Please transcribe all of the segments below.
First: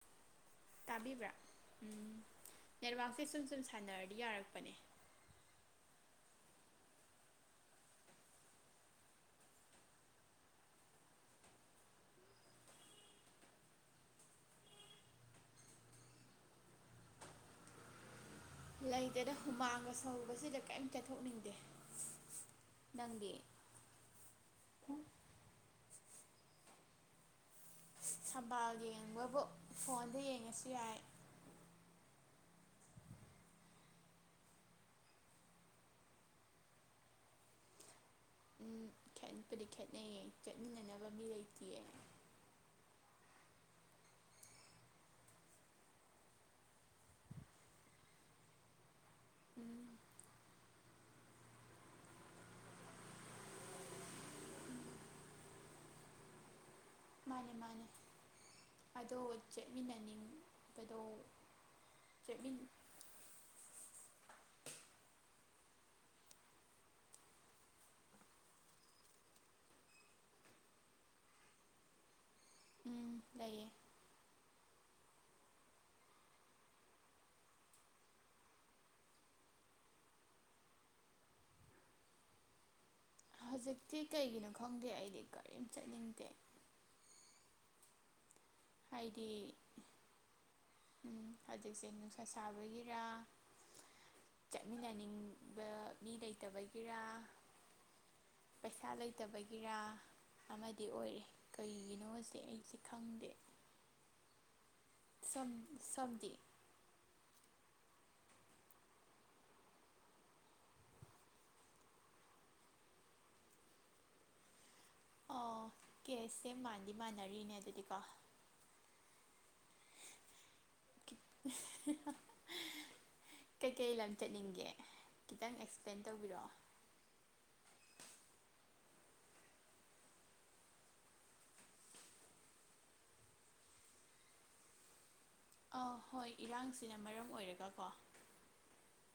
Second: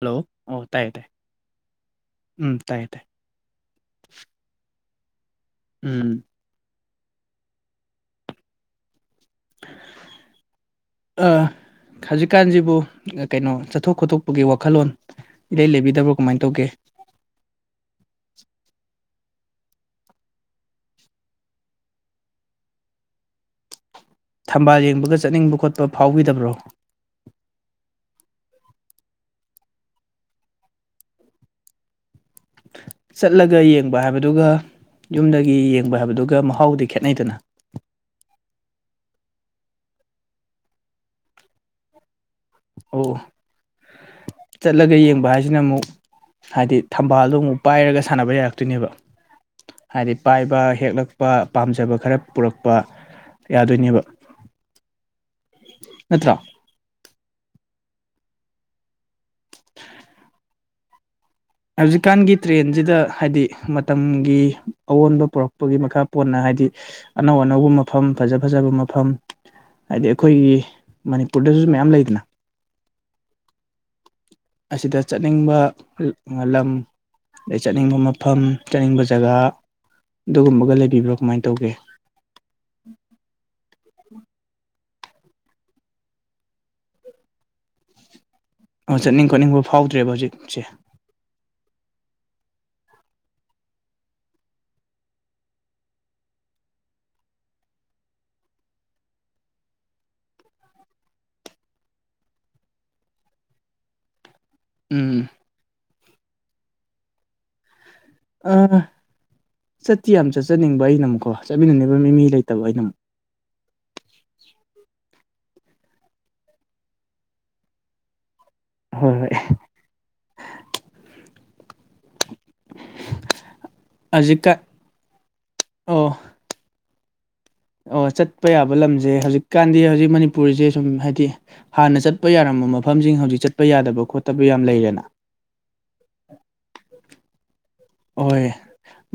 Hello ꯑꯣ ꯇꯥꯏꯌꯦ ꯇꯥꯏ ꯇꯥꯕꯤꯕ꯭ꯔꯥ ꯎꯝ ꯇꯥꯏꯌꯦ ꯇꯥꯏ ꯅꯦꯠꯋꯥꯛꯁꯦ ꯁꯨꯝ ꯁꯨꯝ ꯁꯥꯟꯅꯔꯗꯤ ꯌꯥꯔꯛꯄꯅꯦ ꯎꯝ [inaudible] ꯍꯧꯖꯤꯛꯀꯥꯟꯁꯤꯕꯨ ꯀꯩꯅꯣ ꯆꯠꯊꯣꯛ ꯈꯣꯠꯇꯣꯛꯄꯒꯤ ꯋꯥꯈꯜꯂꯣꯟ ꯏꯔꯩ ꯂꯩꯕꯤꯗꯕ꯭ꯔꯣ ꯀꯃꯥꯏꯅ ꯇꯧꯒꯦ ꯂꯩꯇꯗꯥ ꯍꯨꯃꯥꯡꯒ ꯁꯧꯕꯁꯤꯗ ꯀꯔꯤꯝ ꯆꯠꯊꯣꯛꯅꯤꯡꯗꯦ ꯅꯪꯗꯤ ꯊꯝꯕꯥꯜ ꯌꯦꯡꯕꯒ ꯆꯠꯅꯤꯡꯕ ꯈꯣꯠꯄ ꯐꯥꯎꯕꯤꯗꯕ꯭ꯔꯣ ꯊꯝꯕꯥꯜ ꯌꯦꯡꯕꯕꯨ ꯐꯣꯟꯗ ꯌꯦꯡꯉꯁꯨ ꯌꯥꯏ ꯆꯠꯂꯒ ꯌꯦꯡꯕ ꯍꯥꯏꯕꯗꯨꯒ ꯌꯨꯝꯗꯒꯤ ꯌꯦꯡꯕ ꯍꯥꯏꯕꯗꯨꯒ ꯃꯍꯥꯎꯗꯤ ꯈꯦꯠꯅꯩꯗꯅ ꯎꯝ ꯈꯦꯠꯄꯨꯗꯤ ꯈꯦꯠꯅꯩꯌꯦ ꯆꯠꯃꯤꯟꯅꯅꯕ ꯃꯤ ꯂꯩꯇꯤꯌꯦ ꯑꯣ ꯆꯠꯂꯒ ꯌꯦꯡꯕ ꯍꯥꯏꯁꯤꯅ ꯑꯃꯨꯛ ꯍꯥꯏꯗꯤ ꯊꯝꯕꯥꯜꯗꯣ ꯑꯃꯨꯛ ꯄꯥꯏꯔꯒ ꯁꯥꯟꯅꯕ ꯌꯥꯔꯛꯇꯣꯏꯅꯦꯕ ꯎꯝ ꯍꯥꯏꯗꯤ ꯄꯥꯏꯕ ꯍꯦꯛꯂꯛꯄ ꯄꯥꯝꯖꯕ ꯈꯔ ꯄꯨꯔꯛꯄ ꯌꯥꯗꯣꯏꯅꯦꯕ ꯅꯠꯇ꯭ꯔꯣ ꯃꯥꯅꯦ ꯃꯥꯅꯦ ꯑꯗꯣ ꯆꯠꯃꯤꯟꯅꯅꯤꯡꯕꯗꯣ ꯍꯧꯖꯤꯛꯀꯥꯟꯒꯤ ꯆꯠꯃꯤꯟ ꯇ꯭ꯔꯦꯟꯖꯤꯗ ꯍꯥꯏꯗꯤ ꯃꯇꯝꯒꯤ ꯑꯑꯣꯟꯕ ꯄꫭꯔꯛꯄꯒꯤ ꯃꯈꯥ ꯄꯣꯟꯅ ꯍꯥꯏꯗꯤ ꯑꯅꯧ ꯑꯅꯧꯕ ꯃꯐꯝ ꯐꯖ ꯐꯖꯕ ꯃꯐꯝ ꯍꯥꯏꯗꯤ ꯑꯩꯈꯣꯏꯒꯤ ꯃꯅꯤꯄꯨꯔꯗꯁꯨ ꯃꯌꯥꯝ ꯂꯩꯗꯅ ꯎꯝ ꯂꯩꯌꯦ ꯑꯁꯤꯗ ꯆꯠꯅꯤꯡꯕ ꯂꯝ ꯆꯠꯅꯤꯡꯕ ꯃꯐꯝ ꯆꯠꯅꯤꯡꯕ ꯖꯒꯥ ꯑꯗꯨꯒꯨꯝꯕꯒ ꯂꯩꯕꯤꯕ꯭ꯔꯥ ꯀꯃꯥꯏꯅ ꯇꯧꯒꯦ ꯍꯧꯖꯤꯛꯇꯤ ꯀꯩꯒꯤꯅꯣ ꯈꯪꯗꯦ ꯑꯩꯗꯤ ꯀꯔꯤꯝ ꯆꯠꯅꯤꯡꯗꯦ ꯑꯣ ꯍꯥꯏꯗꯤ ꯆꯠꯅꯤꯡ ꯈꯣꯠꯅꯤꯡꯕ ꯐꯥꯎꯗ꯭ꯔꯦꯕ ꯍꯧꯖꯤꯛꯁꯦ ꯎꯝ ꯍꯧꯖꯤꯛꯁꯦ ꯅꯨꯡꯁꯥ ꯁꯥꯕꯒꯤꯔꯥ ꯆꯠꯃꯤꯟꯅꯅꯤꯡꯕ ꯃꯤ ꯂꯩꯇꯕꯒꯤꯔ ꯄꯩꯁꯥ ꯂꯩꯇꯕꯒꯤꯔꯥ ꯑꯃꯗꯤ ꯑꯣꯏꯔꯦ ꯀꯔꯤꯒꯤꯅꯣꯁꯦ ꯑꯩꯁꯦ ꯈꯪꯗꯦ ꯎꯝ ꯁꫭꯝꯗꯤ ꯑꯥ ꯆꯠꯇꯤ ꯌꯥꯝ ꯆꯠꯆꯅꯤꯡꯕ ꯑꯩꯅ ꯑꯃꯨꯛꯀꯣ ꯆꯠꯃꯤꯟꯅꯅꯕ ꯃꯤ ꯂꯩꯇꯕ ꯑꯩꯅ ꯑꯃꯨꯛ ꯑꯣ ꯀꯦꯁꯁꯦ ꯃꯥꯟꯗꯤ ꯃꯥꯟꯅꯔꯤꯅꯦ ꯑꯗꯨꯗꯤꯀꯣ ꯍꯣꯏ ꯍꯣꯏ [unintelligible] ꯀꯩ ꯀꯩ ꯂꯝ ꯍꯧꯖꯤꯛꯀꯥꯟ ꯆꯠꯅꯤꯡꯒꯦ ꯈꯤꯇꯪ ꯑꯦꯛꯁꯄ꯭ꯂꯦꯟ ꯑꯣ ꯇꯧꯕꯤꯔꯛꯑꯣ ꯑꯣ ꯆꯠꯄ ꯌꯥꯕ ꯂꯝꯁꯦ ꯍꯧꯖꯤꯛꯀꯥꯟꯗꯤ ꯍꯧꯖꯤꯛ ꯃꯅꯤꯄꯨꯔꯁꯦ ꯁꯨꯝ ꯍꯥꯏꯗꯤ ꯍꯥꯟꯅ ꯆꯠꯄ ꯌꯥꯔꯝꯕ ꯃꯐꯝꯁꯤꯡ ꯍꯧꯖꯤꯛ ꯆꯠꯄ ꯌꯥꯗꯕ ꯈꯣꯠꯇꯕ ꯌꯥꯝ ꯂꯩꯔꯦꯅ ꯑꯧ ꯍꯣꯏ ꯏꯔꯥꯡꯁꯤꯅ ꯃꯔꯝ ꯑꯣꯏꯔꯒ ꯀꯣ ꯑꯣꯍꫭꯏ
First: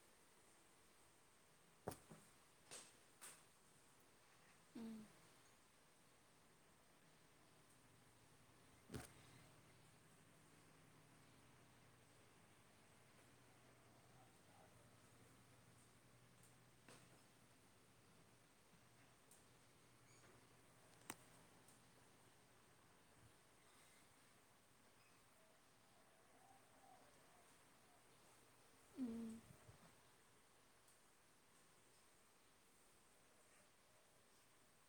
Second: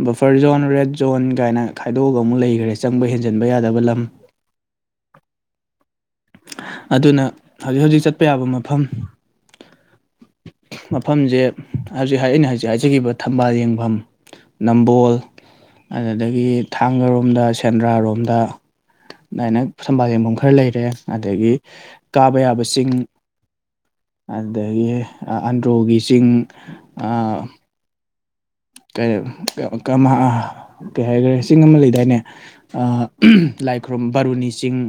ꯕꯐꯔ ꯖꯣꯟ ꯔꯦꯗ ꯖꯣꯟ ꯀꯥꯏꯅ ꯈꯥꯏꯗꯣꯛꯑꯒ ꯑꯃꯨꯛ ꯂꯩꯒ꯭ꯔꯦ ꯆꯪꯕ ꯍꯦꯟꯖꯟꯕ ꯌꯥꯗꯕ ꯂꯝ ꯎꯝ ꯑꯗꯨꯅ ꯍꯧꯖꯤꯛ ꯍꯧꯖꯤꯛ ꯆꯠꯄ ꯌꯥꯕ ꯃꯐꯝ ꯃꯐꯝꯁꯦ ꯍꯧꯖꯤꯛ ꯑꯩꯅ ꯍꯧꯖꯤꯛ ꯍꯥꯏꯖꯈꯤꯕ ꯊꯝꯕꯥꯜ ꯌꯦꯡꯐꯝ ꯅꯝꯕꯣꯜ ꯑꯗꯨꯗꯒꯤ ꯊꯥꯡꯒꯔꯣꯝꯗ ꯁꯦꯟꯗ꯭ꯔꯥꯔꯣꯝꯗ ꯑꯗꯥꯏꯅ ꯊꯝꯕꯥꯜ ꯌꯦꯡꯐꯝ ꯈꯔ ꯂꯩꯔꯦ ꯑꯗꯒꯤ ꯀꯥꯕ ꯌꯥꯕ ꯆꯤꯡ ꯑꯗꯒꯤ ꯑꯟꯗ꯭ꯔꯣꯒꯤ ꯆꯤꯡ ꯎꯝ ꯀꯩꯑꯕ ꯀꯩ ꯍꯥꯏꯈꯔꯦ ꯆꯤꯡ ꯑꯃ ꯂꯩꯗꯥꯏꯅꯦ ꯑꯥ ꯂꯥꯏꯈꯨꯔꯝ ꯕꯥꯔꯨꯅꯤ ꯆꯤꯡ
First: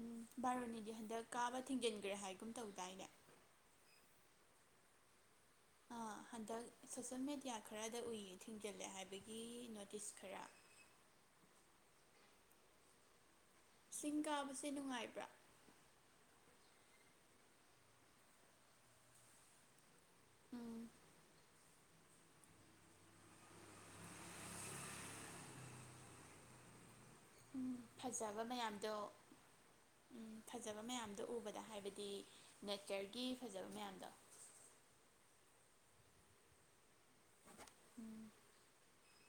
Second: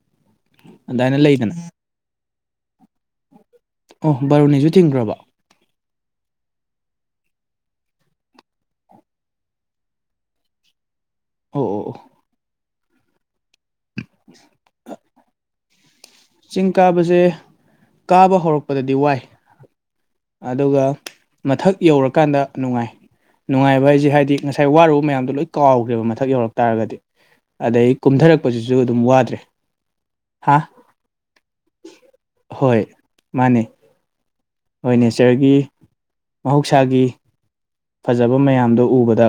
ꯎꯝ ꯕꯥꯥꯔꯨꯅꯤꯗꯤ ꯑꯗꯨꯃꯥꯏꯅ ꯍꯟꯗꯛ ꯂꯩꯗꯅ ꯀꯥꯕ ꯊꯤꯡꯖꯤꯟꯒ꯭ꯔꯦ ꯍꯥꯏꯒꯨꯝ ꯇꯧꯗꯥꯏꯅꯦ ꯑꯣ ꯕꯥꯔꯨꯅꯤꯖꯨ ꯊꯤꯡꯒ‍꯭ꯔꯕ ꯑꯥ ꯍꯟꯗꯛ ꯁꯣꯁꯦꯜ ꯃꯦꯗꯤꯌꯥ ꯈꯔꯗ ꯎꯏ ꯊꯤꯡꯖꯤꯜꯂꯦ ꯍꯥꯏꯕꯒꯤ ꯅꯣꯇꯤꯁ ꯈꯔ ꯑꯣ ꯑꯣ ꯑꯣ ꯆꯤꯡ ꯀꯥꯕꯁꯦ ꯅꯨꯡꯉꯥꯏꯕ꯭ꯔꯥ ꯆꯤꯡ ꯀꯥꯕꯁꯦ ꯀꯥꯕ ꯍꯧꯔꯛꯄꯗꯗꯤ ꯋꯥꯏ ꯑꯗꯨꯒ ꯎꯝ ꯃꯊꯛ ꯌꯧꯔꯀꯥꯟꯗ ꯅꯨꯡꯉꯥꯏ ꯅꯨꯡꯉꯥꯏꯕ ꯍꯥꯏꯁꯦ ꯍꯥꯏꯗꯤ ꯉꯁꯥꯏ ꯋꯥꯔꯨꯕ ꯃꯌꯥꯝꯗꯣ ꯂꯣꯏ ꯀꯥꯎꯒ꯭ꯔꯦꯕ ꯃꯊꯛ ꯌꯧꯔꯛ ꯇꯥꯔꯒꯗꯤ ꯑꯗꯩ ꯐꯖꯕ ꯀꯨꯝꯊꯔꯛꯄꯁꯤꯁꯨ ꯃꯌꯥꯝꯗꯣ ꯑꯗꯨꯝ ꯋꯥꯗ꯭ꯔꯦ ꯎꯝ ꯍꯥ ꯐꯖꯕ ꯃꯌꯥꯝꯗꯣ ꯎꯕꯗ ꯍꯥꯏꯕꯗꯤ ꯍꯣꯏ ꯅꯦꯠꯆꯔꯒꯤ ꯐꯖꯕ ꯃꯌꯥꯝꯗꯣ ꯑꯣꯏ ꯅꯦꯆꯔꯒꯤ ꯃꯍꯧꯁꯥꯒꯤ ꯎꯝ ꯐꯖꯕ ꯃꯌꯥꯝꯗꯣ ꯎꯕꯗ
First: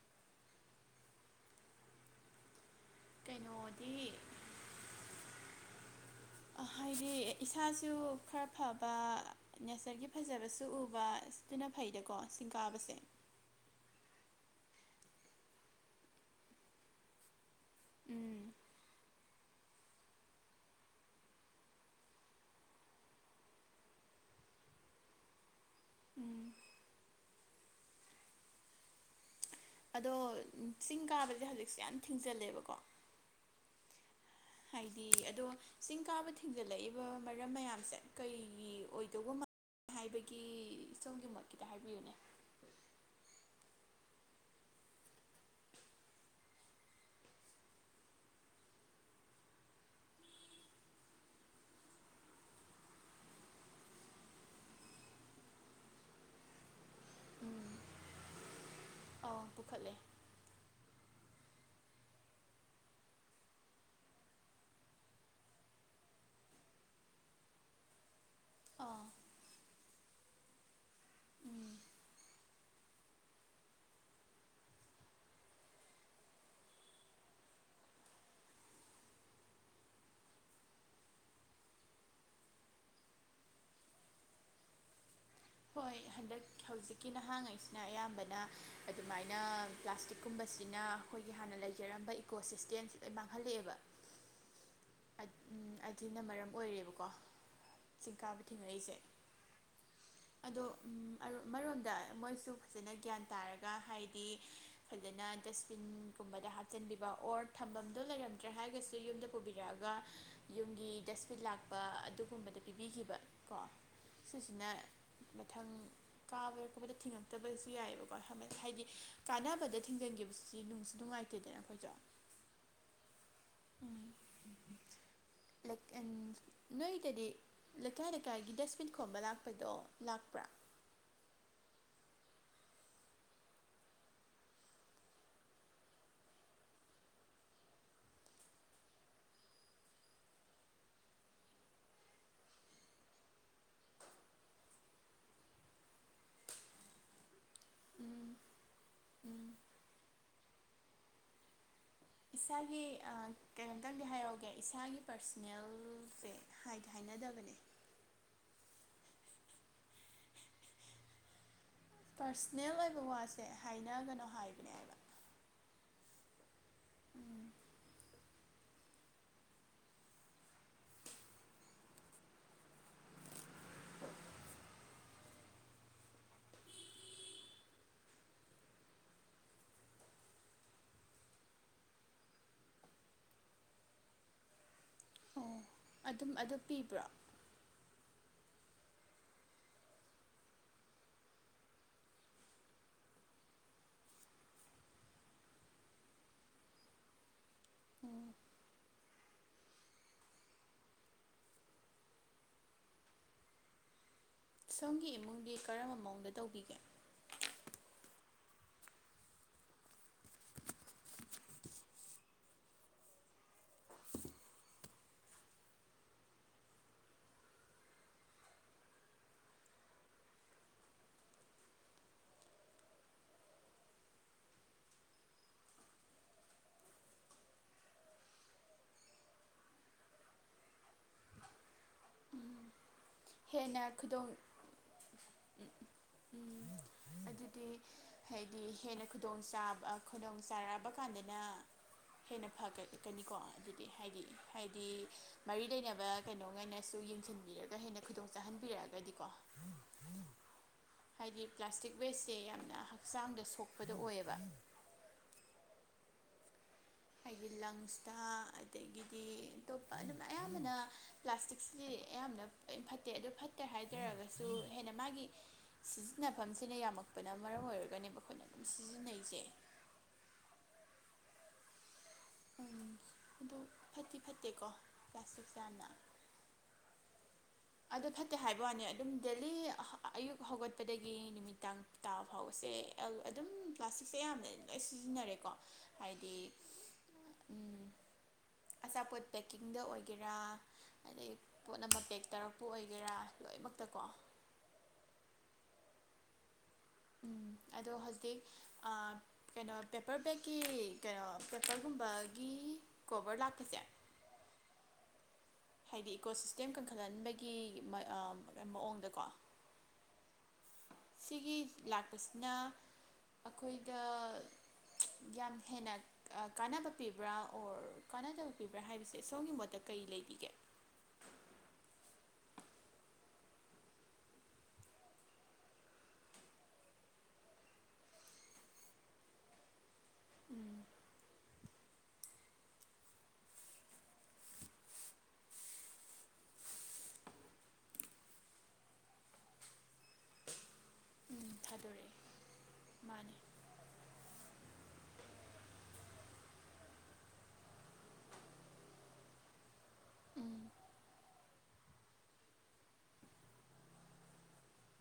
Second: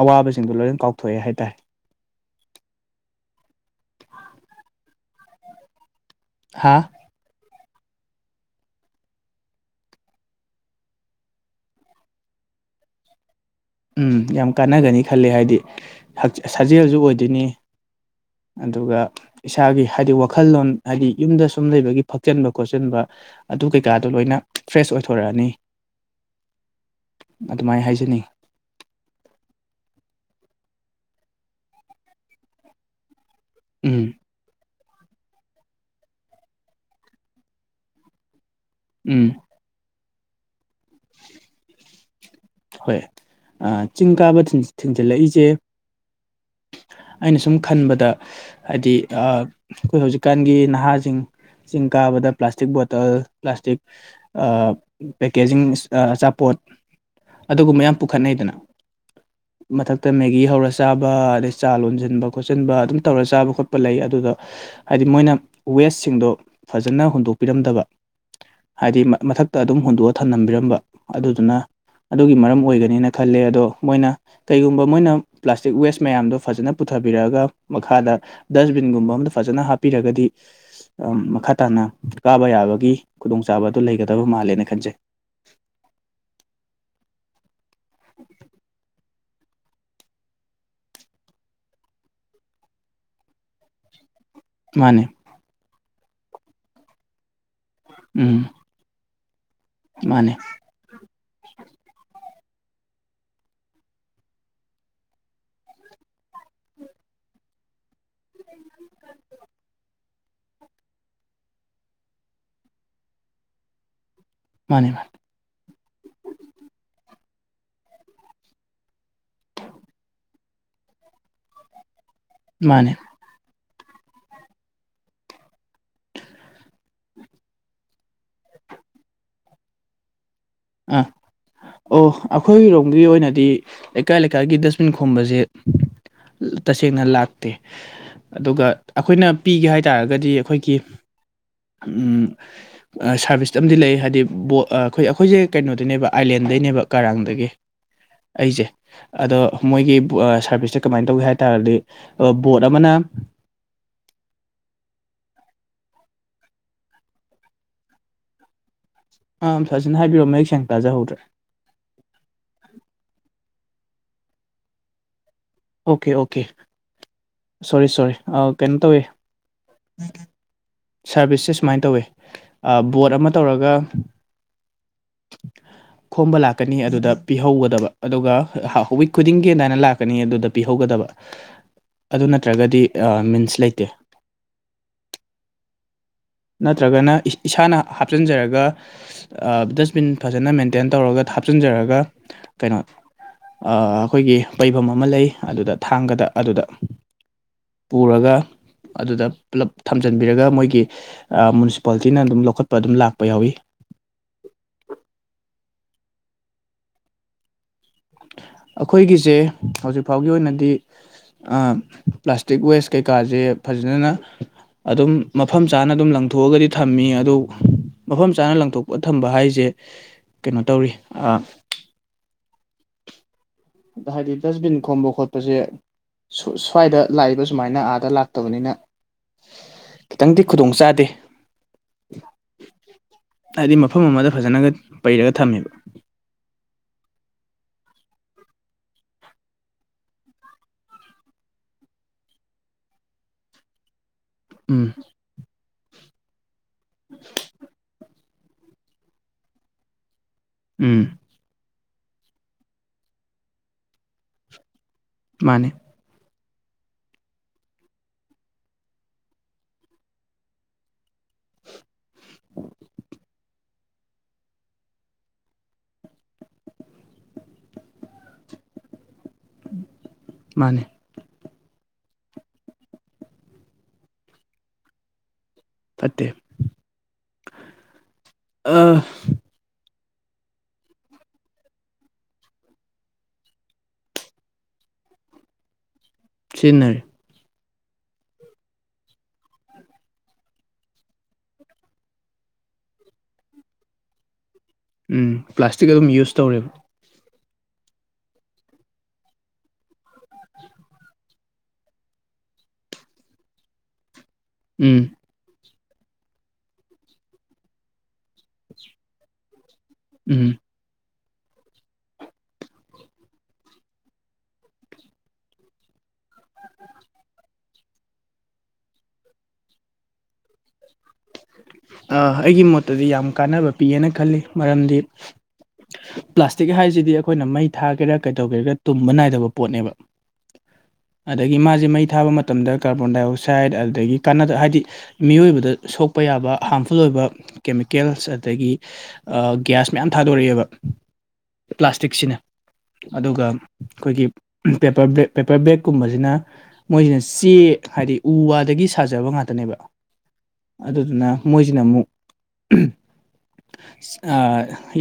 ꯑꯋꯥꯕꯁꯤꯡꯗꯣ ꯂꯣꯏꯅ ꯀꯥꯎꯊꯣꯛꯑꯦ ꯍꯥꯏꯇꯥꯏ ꯀꯩꯅꯣꯗꯤ ꯍꯥ ꯍꯥꯏꯗꯤ ꯏꯁꯥꯁꯨ ꯈꯔ ꯐꯕ ꯅꯦꯆꯔꯒꯤ ꯐꯖꯕꯁꯨ ꯎꯕ ꯁꯤꯅ ꯐꯩꯗꯀꯣ ꯆꯤꯡ ꯀꯥꯕꯁꯦ ꯎꯝ ꯌꯥꯝ ꯀꯥꯟꯅꯒꯅꯤ ꯈꯂꯦ ꯍꯥꯏꯗꯤ ꯁꯥꯖꯦꯜꯁꯨ ꯑꯣꯏꯗꯣꯏꯅꯤ ꯎꯝ ꯑꯗꯨꯒ ꯏꯁꯥꯒꯤ ꯍꯥꯏꯗꯤ ꯋꯥꯈꯜꯂꯣꯟ ꯍꯥꯏꯗꯤ ꯌꯨꯝꯗ ꯁꯨꯝ ꯂꯩꯕꯒꯤ ꯐꯛꯆꯟꯕ ꯈꯣꯠꯆꯟꯕ ꯑꯗꯨ ꯀꯩꯀꯥꯗꯣ ꯂꯣꯏꯅ ꯐ꯭ꯔꯦꯁ ꯑꯣꯏꯊꯣꯔꯛꯑꯅꯤ ꯎꯝ ꯑꯗꯨꯃꯥꯏ ꯍꯥꯏꯖꯅꯤꯡꯉꯤ꯫ ꯑꯗꯣ ꯆꯤꯡ ꯀꯥꯕꯗꯤ ꯍꯧꯖꯤꯛꯁꯦ ꯌꯥꯝ ꯊꯤꯡꯖꯤꯜꯂꯦꯕꯀꯣ ꯎꯝ ꯍꯥꯏꯗꯤ ꯑꯗꯣ ꯆꯤꯡ ꯀꯥꯕ ꯊꯤꯡꯖꯤꯜꯂꯛꯏꯕ ꯃꯔꯝ ꯃꯌꯥꯝꯁꯦ ꯀꯩꯒꯤ ꯎꯝ ꯑꯣꯏꯗꯧꯕ ꯃꯥꯟ ꯍꯥꯏꯕꯒꯤ ꯁꯣꯝꯒꯤ ꯃꯣꯠ ꯈꯤꯇ ꯍꯥꯏꯕꯤꯌꯨꯅꯦ ꯍꯣꯏ ꯑ ꯆꯤꯡ ꯀꯥꯕ ꯊꯤꯟ ꯊꯤꯟꯖꯤꯜꯂꯛꯏꯁꯦ ꯑꯩꯅ ꯁꯨꯝ ꯈꯟꯕꯗ ꯍꯥꯏꯗꯤ ꯑ ꯈꯣꯏ ꯍꯧꯖꯤꯛꯀꯥꯟꯒꯤ ꯅꯍꯥꯁꯤꯡ ꯆꯤꯡ ꯀꯥꯕꯗ ꯄ꯭ꯂꯥꯁꯇꯤꯛ ꯕꯣꯇꯜ ꯄ꯭ꯂꯥꯁꯇꯤꯛ ꯑ ꯄꯦꯀꯦꯖꯤꯡꯁ ꯑ ꯑꯆꯥꯄꯣꯠ ꯎꯝ ꯑꯗꯨꯒꯨꯝꯕ ꯌꯥꯝ ꯄꯨꯈꯠꯅꯩꯗꯅ ꯑꯧ ꯄꯨꯈꯠꯂꯦ ꯃꯊꯛꯇ ꯃꯦꯒꯤ ꯍꯧꯔꯁꯤ ꯆꯥꯕ ꯑꯗꯩ ꯆꯥ ꯂꯣꯟꯁꯤꯟꯕ ꯈꯣꯠꯆꯤꯟꯕ ꯑꯗꯨꯝ ꯇꯧꯔ ꯆꯥꯕ ꯈꯣꯠꯄ ꯂꯩ ꯑꯗꯨꯗ ꯍꯥꯏꯗꯤ ꯃꯣꯏꯅ ꯋꯦꯁꯁꯤꯡꯗꯣ ꯐꯖꯅ ꯍꯨꯟꯗꯣꯛꯄꯤꯔꯝꯗꯕ ꯍꯥꯏꯗꯤ ꯑꯥ ꯃꯊꯛꯇ ꯑꯗꯨꯝ ꯍꯨꯟꯗꯣꯛꯑ ꯊꯝꯅꯝꯕꯤꯔꯝꯕ ꯑꯗꯨꯗꯨꯅ ꯎꯝ ꯑꯗꯨꯒꯤ ꯃꯔꯝ ꯑꯣꯏꯒꯅꯦꯅ ꯈꯜꯂꯦ ꯑꯗꯣ ꯃꯣꯏꯅ ꯀꯩꯒꯨꯝꯕ ꯃꯣꯏꯅ ꯄ꯭ꯂꯥꯁꯇꯤꯛ ꯋꯦꯁ ꯃꯌꯥꯝꯗꯣ ꯐꯖꯅ ꯄꯨꯊꯕꯤꯔꯛꯑꯒ ꯃꯈꯥꯗ ꯗꯁꯕꯤꯟꯒꯨꯝꯕ ꯑꯝꯗ ꯐꯖꯅ ꯍꯥꯞꯄꯤꯔꯒꯗꯤ ꯑ ꯃꯈꯥ ꯇꯥꯅ ꯀꯥꯕ ꯌꯥꯕꯒꯤ ꯈꯨꯗꯣꯡꯆꯥꯕ ꯑꯗꯨ ꯂꯩꯒꯗꯕ ꯃꯥꯜꯂꯦꯅ ꯈꯟꯖꯩ ꯍꯣꯏ ꯍꯟꯗꯛ ꯍꯧꯖꯤꯛꯀꯤ ꯅꯍꯥꯉꯩꯁꯤꯅ ꯑꯌꯥꯝꯕꯅ ꯑꯗꯨꯃꯥꯏꯅ ꯄ꯭ꯂꯥꯁꯇꯤꯛꯀꯨꯝꯕꯁꯤꯅ ꯑꯩꯈꯣꯏꯒꯤ ꯍꯥꯟꯅ ꯂꯩꯖꯔꯝꯕ ꯏꯀꯣ ꯁꯤꯁꯇꯦꯝꯁꯤꯗ ꯂꯣꯏ ꯃꯥꯡꯍꯜꯂꯛꯑꯦꯕ ꯃꯥꯅꯦ ꯑ ꯎꯝ ꯑꯗꯨꯅ ꯃꯔꯝ ꯑꯣꯏꯔꯦꯕꯀꯣ ꯆꯤꯡ ꯀꯥꯕ ꯎꯝ ꯊꯦꯡꯅꯛꯏꯁꯦ ꯃꯥꯅꯦ ꯑꯗꯣ ꯎꯝ ꯃꯔꯣꯝꯗ ꯃꯣꯏꯁꯨ ꯐꯖꯅ ꯒ꯭ꯌꯥꯟ ꯇꯥꯔꯒ ꯍꯥꯏꯗꯤ ꯐꯖꯅ ꯗꯁꯕꯤꯟ ꯀꯨꯝꯕꯗ ꯍꯥꯞꯆꯤꯟꯕꯤꯕ ꯑꯣꯔ ꯊꯝꯐꯝꯗꯣ ꯂꯩꯔꯝꯗ꯭ꯔꯦ ꯍꯥꯏꯔꯒꯁꯨ ꯌꯨꯝꯗ ꯄꯨꯕꯤ ꯔꯛꯑꯒ ꯌꯨꯝꯒꯤ ꯗꯁꯕꯤꯟ ꯂꯥꯛꯄ ꯑꯗꯨꯒꯨꯝꯕꯗ ꯄꯤꯕꯤꯈꯤꯕ ꯀꯣ ꯁꯤꯁꯤꯅ ꯃꯥꯅꯦ ꯃꯥꯅꯦ ꯃꯊꯪ ꯀꯥꯕ ꯈꯣꯠꯄꯗ ꯊꯤꯡꯉꯛꯇꯕꯁꯨ ꯌꯥꯏꯑꯕꯀꯣ ꯍꯥꯏꯗꯤ ꯀꯥꯟꯅꯕꯗ ꯊꯤꯡꯖꯤꯟꯈꯤꯕꯁꯤ ꯅꯨꯡꯁꯨ ꯅꯨꯡꯉꯥꯏꯇꯦ ꯇꯦꯗꯅ ꯑꯩꯈꯣꯏꯖꯨ ꯃꯥꯅꯦ [unintelligible] ꯅꯣꯏꯗꯗꯤ ꯂꯩꯀꯥꯏ ꯂꯩꯀꯥꯏꯒꯤ ꯗꯁꯕꯤꯟ ꯈꯣꯝꯕ ꯂꯥꯛꯄꯗꯣ ꯂꯥꯛꯄ꯭ꯔꯥ ꯑ ꯑꯣ ꯑꯩꯈꯣꯏꯒꯤꯔꯣꯝꯒꯤ ꯑꯣꯏꯅꯗꯤ ꯂꯩꯀꯥꯏ ꯂꯩꯀꯥꯏꯒꯤ ꯗꯁꯕꯤꯟ ꯈꯣꯝꯕꯁꯦ ꯇꯁꯦꯡꯅ ꯂꯥꯛꯇꯦ ꯑꯗꯨꯒ ꯑꯩꯈꯣꯏꯅ ꯄꯤꯒꯦ ꯍꯥꯏꯇꯥꯔꯒꯗꯤ ꯑꯩꯈꯣꯏꯒꯤ ꯎꯝ ꯁꯥꯔꯚꯤꯁ ꯑꯃꯗ ꯂꯩ ꯍꯥꯏꯗꯤꯕ ꯑꯩꯈꯣꯏ ꯑꯩꯈꯣꯏꯁꯦ ꯀꯩꯅꯣꯗꯤꯅꯦꯕ ꯑꯥꯏꯂꯦꯟꯗꯩꯅꯦꯕ ꯀꯔꯥꯡꯗꯒꯤ ꯎꯝ ꯑꯩꯁꯦ ꯑꯗꯣ ꯎꯝ ꯃꯣꯏꯒꯤꯕ ꯑ ꯁꯔꯚꯤꯁꯁꯦ ꯀꯃꯥꯏꯟ ꯇꯧꯒꯦ ꯍꯥꯏꯇꯥꯥꯔꯗꯤ ꯑ ꯕꯣꯠ ꯏꯁꯥꯒꯤ ꯑꯃꯅ ꯀꯩꯅꯣꯝꯇꯪꯗꯤ ꯍꯥꯏꯍꯧꯒꯦ ꯏꯁꯥꯒꯤ ꯄꯔꯁꯅꯦꯜꯁꯦ ꯍꯥꯏꯗꯤ ꯍꯥꯏꯅꯗꯕꯅꯦ ꯑꯥ ꯐꯖꯅ ꯍꯥꯏꯕꯤꯔꯛꯑꯣ ꯃꯌꯦꯛ ꯁꯦꯡꯅ ꯇꯥꯖꯍꯧꯗ꯭ꯔꯦ ꯄꯥꯔꯁꯅꯦꯜ ꯑꯣꯏꯕ ꯋꯥꯁꯦ ꯍꯥꯏꯅꯒꯅꯣ ꯍꯥꯏꯕꯅꯦ ꯍꯥꯏꯕ ꯑꯣꯀꯦ ꯑꯣꯀꯦ ꯁꯣꯔꯤ ꯁꯣꯔꯤ ꯑ ꯀꯩꯅꯣ ꯇꯧꯋ ꯁꯔꯚꯤꯁꯁꯦ ꯁꯨꯃꯥꯏꯅ ꯇꯧꯋꯦ ꯑ ꯕꯣꯠ ꯑꯃ ꯇꯧꯔꯒ [unintelligible] ꯈꯣꯝꯕ ꯂꯥꯛꯀꯅꯤ ꯑꯗꯨꯗ ꯄꯤꯍꯧꯒꯗꯕ ꯑꯗꯨꯒ ꯋꯤꯛ ꯈꯨꯗꯤꯡꯒꯤ ꯑꯗꯥꯢꯅ ꯂꯥꯛꯀꯅꯤ ꯑꯗꯨꯗ ꯄꯤꯍꯧꯒꯗꯕ ꯑꯗꯨ ꯅꯠꯇ꯭ꯔꯒꯗꯤ ꯑ ꯃꯤꯟꯁ ꯂꯩꯇꯦ ꯎꯝ ꯑꯗꯨꯝ ꯑꯗꯨꯝ ꯅꯠꯇ꯭ꯔꯒꯅ ꯏꯁ ꯏꯁꯥꯅ ꯍꯥꯞꯆꯤꯟꯖꯔꯒ ꯑ ꯗꯁꯕꯤꯟ ꯐꯖꯅ ꯃꯦꯟꯇꯦꯟ ꯇꯧꯔꯒ ꯍꯥꯞꯆꯤꯟꯖꯔꯒ ꯀꯩꯅꯣ ꯑꯩꯈꯣꯏꯒꯤ ꯄꯩꯕꯝ ꯑꯃ ꯂꯩ ꯑꯗꯨꯗ ꯊꯥꯡꯒꯗ ꯑꯗꯨꯗ ꯄꯨꯔꯒ ꯎꯝ ꯑꯗꯨꯗ ꯄꯨꯂꯞ ꯊꯝꯖꯤꯟꯕꯤꯔꯒ ꯃꯣꯏꯒꯤ ꯑ ꯃꯨꯅꯤꯁꯤꯄꯥꯂꯤꯇꯤꯅ ꯑꯗꯨꯝ ꯂꯧꯈꯠꯄ ꯑꯗꯨꯝ ꯂꯥꯛꯄ ꯌꯥꯎꯏ ꯁꯣꯝꯒꯤ ꯏꯃꯨꯡꯗꯤ ꯀꯔꯝꯕ ꯃꯑꯣꯡꯗ ꯇꯧꯕꯤꯒꯦ ꯑꯩꯈꯣꯏꯒꯤꯁꯦ ꯍꯧꯖꯤꯛꯐꯥꯎꯒꯤ ꯑꯣꯏꯅꯗꯤ ꯑ ꯄ꯭ꯂꯥꯁꯇꯤꯛ ꯋꯦꯁ ꯀꯩꯀꯥꯁꯦ ꯐꯖꯅ ꯑꯗꯨꯝ ꯃꯐꯝ ꯆꯥꯅ ꯑꯗꯨꯝ ꯂꯪꯊꯣꯛꯑꯒꯗꯤ ꯊꯝꯃꯤ ꯑꯗꯨ ꯃꯐꯝ ꯆꯥꯅ ꯂꯪꯊꯣꯛꯄ ꯊꯝꯕ ꯍꯥꯏꯁꯦ ꯀꯩꯅꯣ ꯇꯧꯔꯤ ꯑ ꯑꯗ ꯍꯥꯏꯗꯤ ꯗꯁꯕꯤꯟ ꯈꯣꯝꯕ ꯈꯣꯠꯄꯁꯦ ꯁ꯭ꯋꯥꯏꯗ ꯂꯥꯛꯏꯕ ꯁꯨꯃꯥꯏꯅ ꯑꯥꯗ ꯂꯥꯛꯇꯕꯅꯤꯅ ꯈꯤꯇꯪꯗꯤ ꯈꯨꯗꯣꯡ ꯆꯥꯥꯗꯦ ꯎꯝ ꯍꯥꯏꯗꯤ ꯃꯐꯝ ꯑꯃꯗ ꯐꯖꯅꯒ ꯄꯩꯔꯒ ꯊꯝꯃꯦꯕ ꯎꯝ ꯑꯗꯨꯗꯤ ꯍꯥꯏꯗꯤ ꯍꯦꯟꯅ ꯈꯨꯗꯣꯡ ꯆꯕ ꯈꯨꯗꯣꯡ ꯆꯥꯔꯕ ꯀꯥꯟꯗꯅ ꯍꯦꯟꯅ ꯐꯒꯠꯀꯅꯤꯀꯣ ꯑꯗꯨꯗꯤ ꯍꯥꯏꯗꯤ ꯎꯝ ꯍꯥꯏꯗꯤ ꯃꯔꯤ ꯂꯩꯅꯕ ꯀꯩꯅꯣꯉꯩꯅꯁꯨ ꯌꯦꯡꯁꯤꯟꯕꯤꯔꯒ ꯍꯦꯟꯅ ꯈꯨꯗꯣꯡ ꯆꯥꯍꯟꯕꯤꯔꯛꯑꯒꯗꯤꯀꯣ ꯎꯝ ꯍꯥꯏꯗꯤ ꯄ꯭ꯂꯥꯁꯇꯤꯛ ꯋꯦꯁꯁꯦ ꯌꯥꯝꯅ ꯍꯛꯆꯥꯡꯗ ꯁꯣꯛꯄꯗ ꯑꯣꯏꯌꯦꯕ ꯃꯥꯅꯦ ꯍꯥꯏꯗꯤ ꯂꯪꯁꯇ ꯑꯗꯒꯤꯗꯤ ꯑꯇꯣꯞꯄ ꯑꯗꯨꯝ ꯑꯌꯥꯝꯕꯅ ꯄ꯭ꯂꯥꯁꯇꯤꯛꯁꯤꯗꯤ ꯑꯌꯥꯝꯕꯅ ꯂꯣꯏ ꯐꯠꯇꯦ ꯑꯗꯨ ꯐꯠꯇ꯭ꯔꯦ ꯍꯥꯏꯖꯔꯒꯁꯨ ꯍꯦꯟꯅ ꯃꯥꯒꯤ ꯁꯤꯖꯤꯟꯅꯐꯝꯁꯤꯅ ꯌꯥꯝꯃꯛꯄꯅ ꯃꯔꯝ ꯑꯣꯏꯔꯒꯅꯦꯕ ꯑꯩꯈꯣꯏꯅ ꯑꯗꯨꯝ ꯁꯤꯖꯤꯟꯅꯩꯁꯦ ꯃꯥꯅꯦ ꯎꯝ ꯑꯗꯨ ꯐꯠꯇꯤ ꯐꯠꯇꯦꯀꯣ ꯄ꯭ꯂꯥꯁꯇꯤꯛꯁꯦ ꯌꯥꯝꯅ ꯐꯠꯇꯦ ꯑꯗꯨ ꯐꯠꯇꯦ ꯍꯥꯏꯕ ꯑ ꯋꯥꯅꯤ ꯑꯗꯨꯝ ꯗꯦ ꯂꯤ ꯑ ꯑꯌꯨꯛ ꯍꯧꯒꯠꯄꯗꯒꯤ ꯅꯨꯃꯤꯗꯥꯡ ꯇꯥ ꯐꯥꯎꯕꯁꯦ ꯑꯗꯨꯝ ꯄ꯭ꯂꯥꯁꯇꯤꯛꯁꯦ ꯌꯥꯝꯅ ꯂꯣꯏ ꯁꯤꯖꯤꯟꯅꯔꯦꯀꯣ ꯍꯥꯏꯗꯤ ꯁꯤꯖꯤꯟꯅꯔꯦ ꯎꯝ ꯑꯆꯥꯄꯣꯠ ꯄꯦꯛꯀꯤꯡꯗ ꯑꯣꯏꯒꯦꯔꯥ ꯑꯗꯩ ꯄꯣꯠ ꯑꯃ ꯄꯦꯛ ꯇꯧꯔꯛꯄ ꯄꯨ ꯑꯣꯏꯒꯦꯔꯥ ꯂꯣꯏꯅꯃꯛꯇ ꯀꯣ ꯎꯝ ꯄ꯭ꯂꯥꯁꯇꯤꯛ ꯑꯗꯨꯝ ꯌꯨꯁ ꯇꯧꯔꯦꯕ ꯎꯝ ꯑꯗꯣ ꯍꯧꯖꯤꯛ ꯑ ꯀꯩꯅꯣ ꯄꯦꯄꯔ ꯕꯦꯛꯀꯤ ꯀꯩꯅꯣ ꯄꯦꯄꯔꯒꯨꯝꯕꯒꯤ ꯀꯣꯕꯔ ꯂꯥꯛꯄꯁꯦ ꯎꯝ ꯍꯥꯏꯗꯤ ꯏꯀꯣ ꯁꯤꯁꯇꯦꯝ ꯀꯟꯈꯠꯍꯟꯕꯒꯤ ꯃꯑ ꯃꯑꯣꯡꯗꯀꯣ ꯎꯝ ꯁꯤꯒꯤ ꯂꯥꯛꯄꯁꯤꯅ ꯑꯈꯣꯏꯗ ꯌꯥꯝ ꯍꯦꯟꯅ ꯀꯥꯟꯅꯕ ꯄꯤꯕ꯭ꯔꯥ ꯑꯣꯔ ꯀꯥꯟꯅꯗꯕ ꯄꯤꯕ꯭ꯔꯥ ꯍꯥꯏꯕꯁꯦ ꯁꯣꯝꯒꯤ ꯃꯣꯠꯇ ꯀꯩ ꯂꯩꯕꯤꯒꯦ ꯑ ꯑꯩꯒꯤ ꯃꯣꯠꯇꯗꯤ ꯌꯥꯝ ꯀꯥꯟꯅꯕ ꯄꯤꯌꯦꯅ ꯈꯜꯂꯤ ꯃꯔꯝꯗꯤ ꯄ꯭ꯂꯥꯁꯇꯤꯛ ꯍꯥꯏꯁꯤꯗꯤ ꯑꯩꯈꯣꯏꯅ ꯃꯩ ꯊꯥꯒꯦꯔꯥ ꯀꯩꯗꯧꯒꯦꯒꯦ ꯇꯨꯝꯕ ꯅꯥꯏꯗꯕ ꯄꯣꯠꯅꯦꯕ ꯎꯝ ꯑꯗꯒꯤ ꯃꯥꯁꯦ ꯃꯩ ꯊꯥꯕ ꯃꯇꯝꯗ ꯀꯥꯔꯕꯣꯟꯗꯥꯏꯑꯣꯛꯁꯥꯏꯠ ꯑꯗꯒꯤ ꯀꯥꯟꯅꯗ ꯍꯥꯏꯗꯤ ꯃꯤꯑꯣꯏꯕꯗ ꯁꯣꯛꯄ ꯌꯥꯕ ꯍꯥꯝꯐꯨꯜ ꯑꯣꯏꯕ ꯀꯦꯃꯤꯀꯦꯜꯁ ꯑꯗꯒꯤ ꯑ ꯒ꯭ꯌꯥꯁ ꯃꯌꯥꯝ ꯊꯥꯗꯣꯔꯑꯦꯕ ꯎꯝ ꯊꯥꯗꯣꯔꯛꯑꯦ ꯄ꯭ꯂꯥꯁꯇꯤꯛꯁꯤꯅ ꯃꯥꯅꯦ ꯑꯗꯨꯒ ꯑꯩꯈꯣꯏꯒꯤ ꯄꯦꯄꯔ ꯕ꯭ꯂꯦꯛ ꯄꯦꯄꯔ ꯕꯦꯛꯀꯨꯝꯕꯁꯤꯅ ꯃꯣꯏꯁꯤꯅ ꯆꯦ ꯍꯥꯏꯗꯤ ꯎ ꯋꯥꯗꯒꯤ ꯁꯥꯖꯕ ꯉꯥꯛꯇꯅꯦꯕ ꯎꯝ ꯑꯗꯨꯗꯨꯅ ꯃꯣꯏꯁꯤꯅ ꯑꯃꯨꯛ ꯑ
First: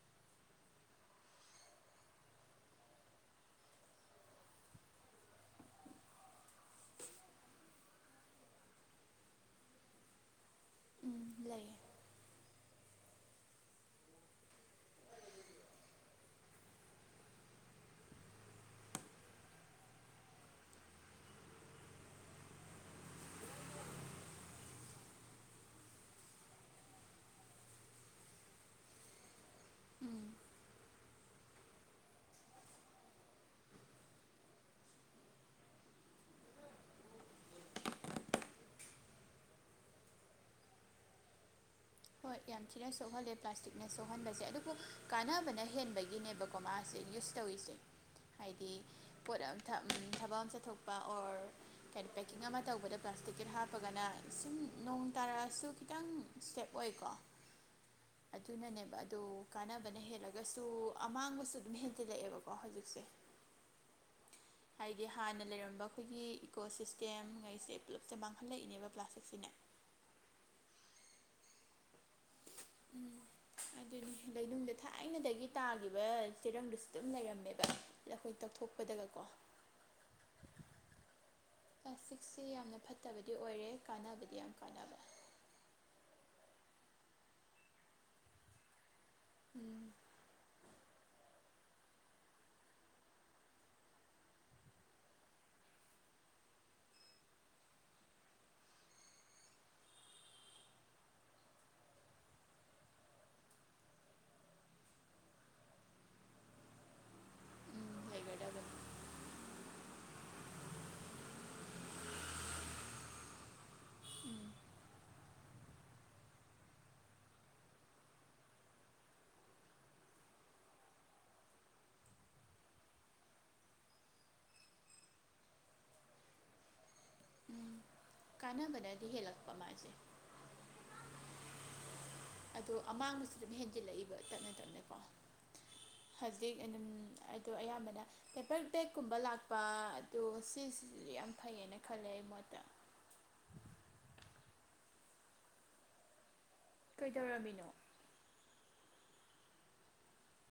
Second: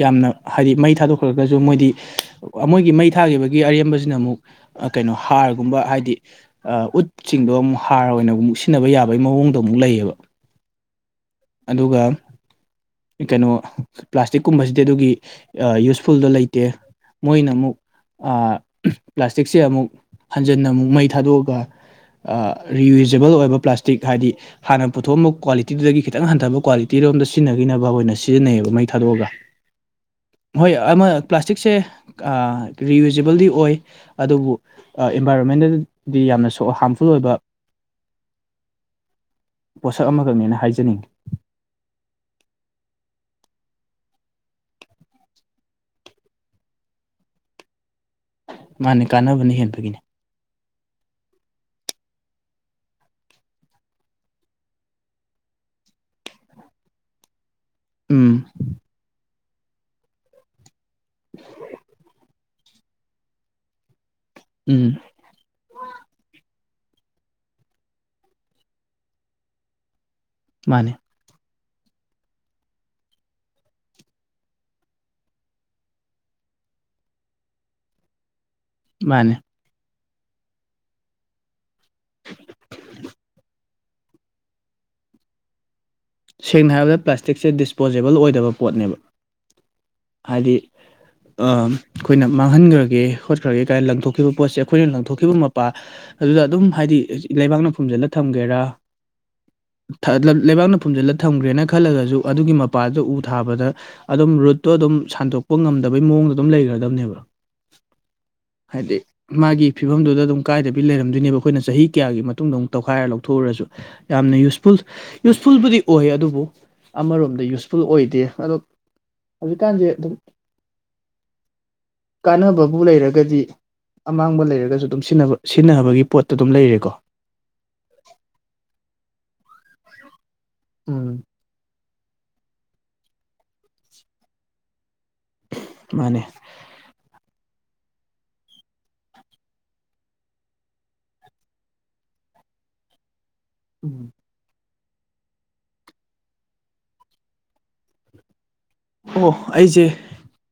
ꯌꯥꯝꯅ ꯍꯥꯏꯗꯤ ꯃꯩ ꯊꯥꯗꯣꯛꯈ꯭ꯔꯒꯁꯨ ꯃꯣꯏꯗꯤ ꯃꯣꯏꯒꯤ ꯃꯩ ꯊꯥꯈꯤꯕꯒꯤ ꯑꯔꯦꯝꯕꯁꯤꯅ ꯑꯃꯨꯛ ꯀꯩꯅꯣ ꯍꯥꯔꯒꯨꯝꯕ ꯍꯥꯏꯗꯤ ꯑ ꯎꯠꯁꯤꯡꯗꯣ ꯑꯃꯨꯛ ꯍꯥꯔ ꯑꯣꯏꯅ ꯑꯃꯨꯛ ꯁꯤꯖꯤꯟꯅꯕ ꯌꯥꯕꯒꯤ ꯃꯑꯣꯡꯗꯣ ꯑꯃꯨꯛ ꯂꯩꯌꯦꯕ ꯎꯝ ꯂꯩꯌꯦ ꯑꯗꯨꯒ ꯀꯩꯅꯣ ꯄ꯭ꯂꯥꯁꯇꯤꯛꯀꯨꯝꯕꯁꯤꯗꯤ ꯑꯗꯨꯒꯤ ꯌꯨꯁꯐꯨꯜꯗꯣ ꯂꯩꯇꯦ ꯃꯣꯏꯅ ꯑꯃꯨꯛ ꯑ ꯄ꯭ꯂꯥꯁꯇꯤꯛꯁꯦ ꯑꯃꯨꯛ ꯍꯟꯖꯟꯅ ꯑꯃꯨꯛ ꯃꯩ ꯊꯥꯗꯣꯛꯑꯒ ꯑ ꯔꯤꯌꯨꯖꯦꯕꯜ ꯑꯣꯏꯕ ꯄ꯭ꯂꯥꯁꯇꯤꯛ ꯍꯥꯏꯗꯤ ꯍꯥꯟꯅ ꯄꯨꯊꯣꯛꯑꯝꯕ ꯀ꯭ꯋꯥꯂꯤꯇꯤꯗꯨꯗꯒꯤ ꯈꯤꯇꯪ ꯍꯟꯊꯕ ꯀ꯭ꯋꯥꯂꯤꯇꯤꯔꯣꯝꯗ ꯁꯤꯖꯤꯟꯅ [unintelligible] ꯑꯣꯏꯅ ꯁꯤꯖꯤꯟꯅꯩꯌꯦꯕ ꯃꯩ ꯊꯥꯗꯣꯛꯑꯒ ꯎꯝ ꯍꯣꯏ ꯑꯃ ꯄ꯭ꯂꯥꯁꯇꯤꯛꯁꯦ ꯑ ꯔꯤꯌꯨꯖꯦꯕꯜꯗꯤ ꯑꯣꯏ ꯑꯗꯨꯕꯨ ꯑ ꯏꯟꯚꯥꯏꯔꯣꯟꯃꯦꯟꯗꯗꯤ ꯌꯥꯝꯅꯁꯣ ꯍꯥꯝꯐꯨꯜ ꯑꯣꯏꯕ [inaudible] ꯄꯣꯠꯁꯛ ꯑꯃꯈꯛꯅꯦꯅ ꯍꯥꯏꯖꯅꯤꯡꯏ ꯍꯣꯏ ꯌꯥꯝ ꯊꯤꯅ ꯁꯣꯛꯍꯜꯂꯦ ꯄ꯭ꯂꯥꯁꯇꯤꯛꯅ ꯁꯣꯛꯍꯟꯕꯁꯦ ꯑꯗꯨꯕꯨ ꯀꯥꯟꯅꯕꯅ ꯍꯦꯟꯕꯒꯤꯅꯦꯕ ꯀꯣ ꯃꯥꯁꯦ ꯌꯨꯁ ꯇꯧꯏꯁꯦ ꯍꯥꯏꯗꯤ ꯃꯥꯅꯦ ꯄꯣꯠ ꯀꯥꯟꯅꯕꯅ ꯍꯦꯟꯕꯒꯤꯅꯦ ꯑꯃ [unintelligible] ꯊꯕꯛ ꯑꯃ ꯆꯠꯊꯣꯛ ꯕ ꯑꯣꯔ ꯀꯦ ꯄꯦꯛꯀꯤꯡ ꯑꯃ ꯇꯧꯕꯗ ꯄ꯭ꯂꯥꯁꯇꯤꯛꯀꯤ ꯍꯥꯞꯄꯒꯅ ꯁꯨꯝ ꯅꯣꯡ ꯇꯥꯔꯛꯑꯁꯨ ꯈꯤꯇꯪ ꯁ꯭ꯇꯦꯞ ꯑꯣꯏꯀꯣ ꯎꯝ ꯑꯗꯨꯅꯅꯦꯕ ꯑꯗꯣ ꯀꯥꯟꯅꯕꯅ ꯍꯦꯜꯂꯒꯁꯨ ꯑꯃꯥꯡꯕꯁꯨ ꯑꯗꯨꯝ ꯍꯦꯟꯖꯤꯜꯂꯛꯑꯦꯕꯀꯣ ꯍꯧꯖꯤꯛꯁꯦ ꯎꯝ ꯍꯥꯏꯗꯤ ꯍ ꯍꯥꯟꯅ ꯂꯩꯔꯝꯕ ꯑꯩꯈꯣꯏꯒꯤ ꯏꯀꯣ ꯁꯤꯁꯇꯦꯝ ꯉꯩꯁꯦ ꯄꯨꯜꯂꯞꯁꯦ ꯃꯥꯡꯍꯜꯂꯛꯏꯅꯦꯕ ꯄ꯭ꯂꯥꯁꯇꯤꯛꯁꯤꯅꯦ ꯃꯥꯅꯦ ꯎꯝ ꯑꯗꯨꯅꯤ ꯂꯩꯅꯨꯡꯗ ꯊꯥꯏꯅꯗꯒꯤ ꯇꯥꯈꯤꯕ ꯆꯦꯔꯪꯗꯨꯁꯨ ꯑꯗꯨꯝ ꯂꯩꯔꯝꯃꯦꯗꯅ ꯂꯈꯣꯏ ꯇꯧꯊꯣꯛ ꯄꯗꯒꯀꯣ ꯃꯥꯅꯦ ꯄ꯭ꯂꯥꯁꯇꯤꯛꯁꯤ ꯌꯥꯝꯅ ꯐꯠꯇꯕꯗꯤ ꯑꯣꯏꯔꯦ ꯀꯥꯟꯅꯕꯗꯤ ꯌꯥꯝ ꯀꯥꯟꯅꯕ ꯁꯦꯡꯅ ꯍꯥꯏꯔꯕꯗ ꯄ꯭ꯂꯥꯁꯇꯤꯛꯁꯦ ꯗꯤꯁꯄꯣꯖꯤꯦꯕꯜ ꯑꯣꯏꯗꯕ ꯄꯣꯠꯅꯦꯕ ꯎꯝ ꯍꯥꯏꯗꯤ ꯑ ꯑꯩꯈꯣꯏꯅ ꯃꯥꯡꯍꯟꯈ꯭ꯔꯒꯦ ꯈꯣꯠꯈ꯭ꯔꯒꯦ ꯀꯥꯏꯅ ꯂꯪꯊꯣꯛꯈꯤꯕ ꯄꯣꯠꯁꯦ ꯑꯩꯈꯣꯏꯅ ꯂꯪꯊꯣꯛꯈꯤꯕ ꯃꯄꯥ ꯑꯗꯨꯗ ꯑꯗꯨꯝ ꯍꯥꯏꯗꯤ ꯂꯩꯕꯥꯛꯅ ꯐꯨꯝꯖꯤꯜꯂ ꯊꯝꯒꯦꯔꯥ ꯊ ꯂꯩꯕꯥꯛꯅ [unintelligible] ꯐꯨꯝꯖꯜꯂ ꯊꯝꯒ꯭ꯔꯦꯅ ꯈꯜꯂꯒꯖꯨ ꯑꯗꯨꯒꯤ ꯃꯄꯥꯗꯨ ꯎ ꯊꯥꯕꯗ ꯑꯗꯨꯝ ꯔꯨꯠꯇꯣ ꯑꯗꯨꯝ ꯁꯟꯗꯣꯛꯄ ꯉꯝꯗꯕꯩ ꯃꯑꯣꯡꯗ ꯑꯗꯨꯝ ꯂꯩꯔꯗꯝꯅꯦꯕ ꯂꯩꯒ꯭ꯔꯗꯕꯅ‌ꯦ ꯗꯤ ꯃꯥꯒꯤ ꯐꯤꯕꯝꯗꯨꯗ ꯑꯗꯨꯝ ꯀꯥꯏꯗꯕꯤ ꯂꯩꯔꯝꯗꯣꯏꯅꯦꯕ ꯑꯈꯣꯏꯅ ꯆꯍꯤ ꯀꯌꯥꯒꯤ ꯃꯇꯨꯡꯗ ꯑꯃꯨꯛ ꯇꯧꯈꯥꯏꯔ ꯂꯧꯊꯣꯛꯎꯔꯁꯨ ꯌꯥꯝꯅ ꯎꯝ ꯌꯨꯁꯐꯨꯜ ꯌꯨꯁ ꯐꯨꯜꯕꯨꯗꯤ ꯑꯣꯏ ꯑꯗꯨꯕꯨ ꯑꯃꯔꯣꯝꯗ ꯌꯨꯁꯐꯨꯜ ꯑꯣꯏꯗꯦ ꯑꯗꯣ ꯍꯧꯖꯤꯛꯀꯥꯟꯗꯤ ꯑꯗꯨꯝ ꯀꯥꯅꯕꯕꯨ ꯂꯩꯔꯒꯗꯤ ꯑꯃꯥꯡꯕ ꯂꯩꯔꯒꯖꯨ ꯗꯨꯝ ꯁꯤꯟꯅꯕ ꯁꯤꯟꯅꯕꯒꯤ ꯄꯣꯠꯇ ꯑꯗꯨꯝ ꯂꯩꯔꯦꯀꯣ ꯀꯥꯅꯕꯅꯗꯤ ꯍꯦꯂꯛꯄ ꯃꯥꯁꯦ ꯎꯝ ꯑꯗꯣ ꯑꯃꯥꯡꯕꯁꯨ ꯗꯨꯝ ꯍꯦꯟꯖꯜꯂꯛꯏꯕ ꯇꯞꯅ ꯇꯞꯅꯀꯣ ꯃꯥꯅꯦ [unintelligible] ꯑꯗꯨꯝ ꯑꯗꯣ ꯑꯌꯥꯝꯕꯅ ꯄꯦꯄꯔ ꯇꯦꯛꯀꯨꯝꯕ ꯂꯥꯛꯄ ꯑꯗꯣ ꯁꯤꯁꯤ ꯌꯥꯝ ꯐꯩꯌꯦꯅ ꯈꯜꯂꯦ ꯑꯩ ꯃꯣꯠꯇ ꯎꯝ ꯀꯩꯗꯧꯔꯝꯃꯤꯅꯣ ꯑꯣ ꯑꯩꯖ‌ꯦ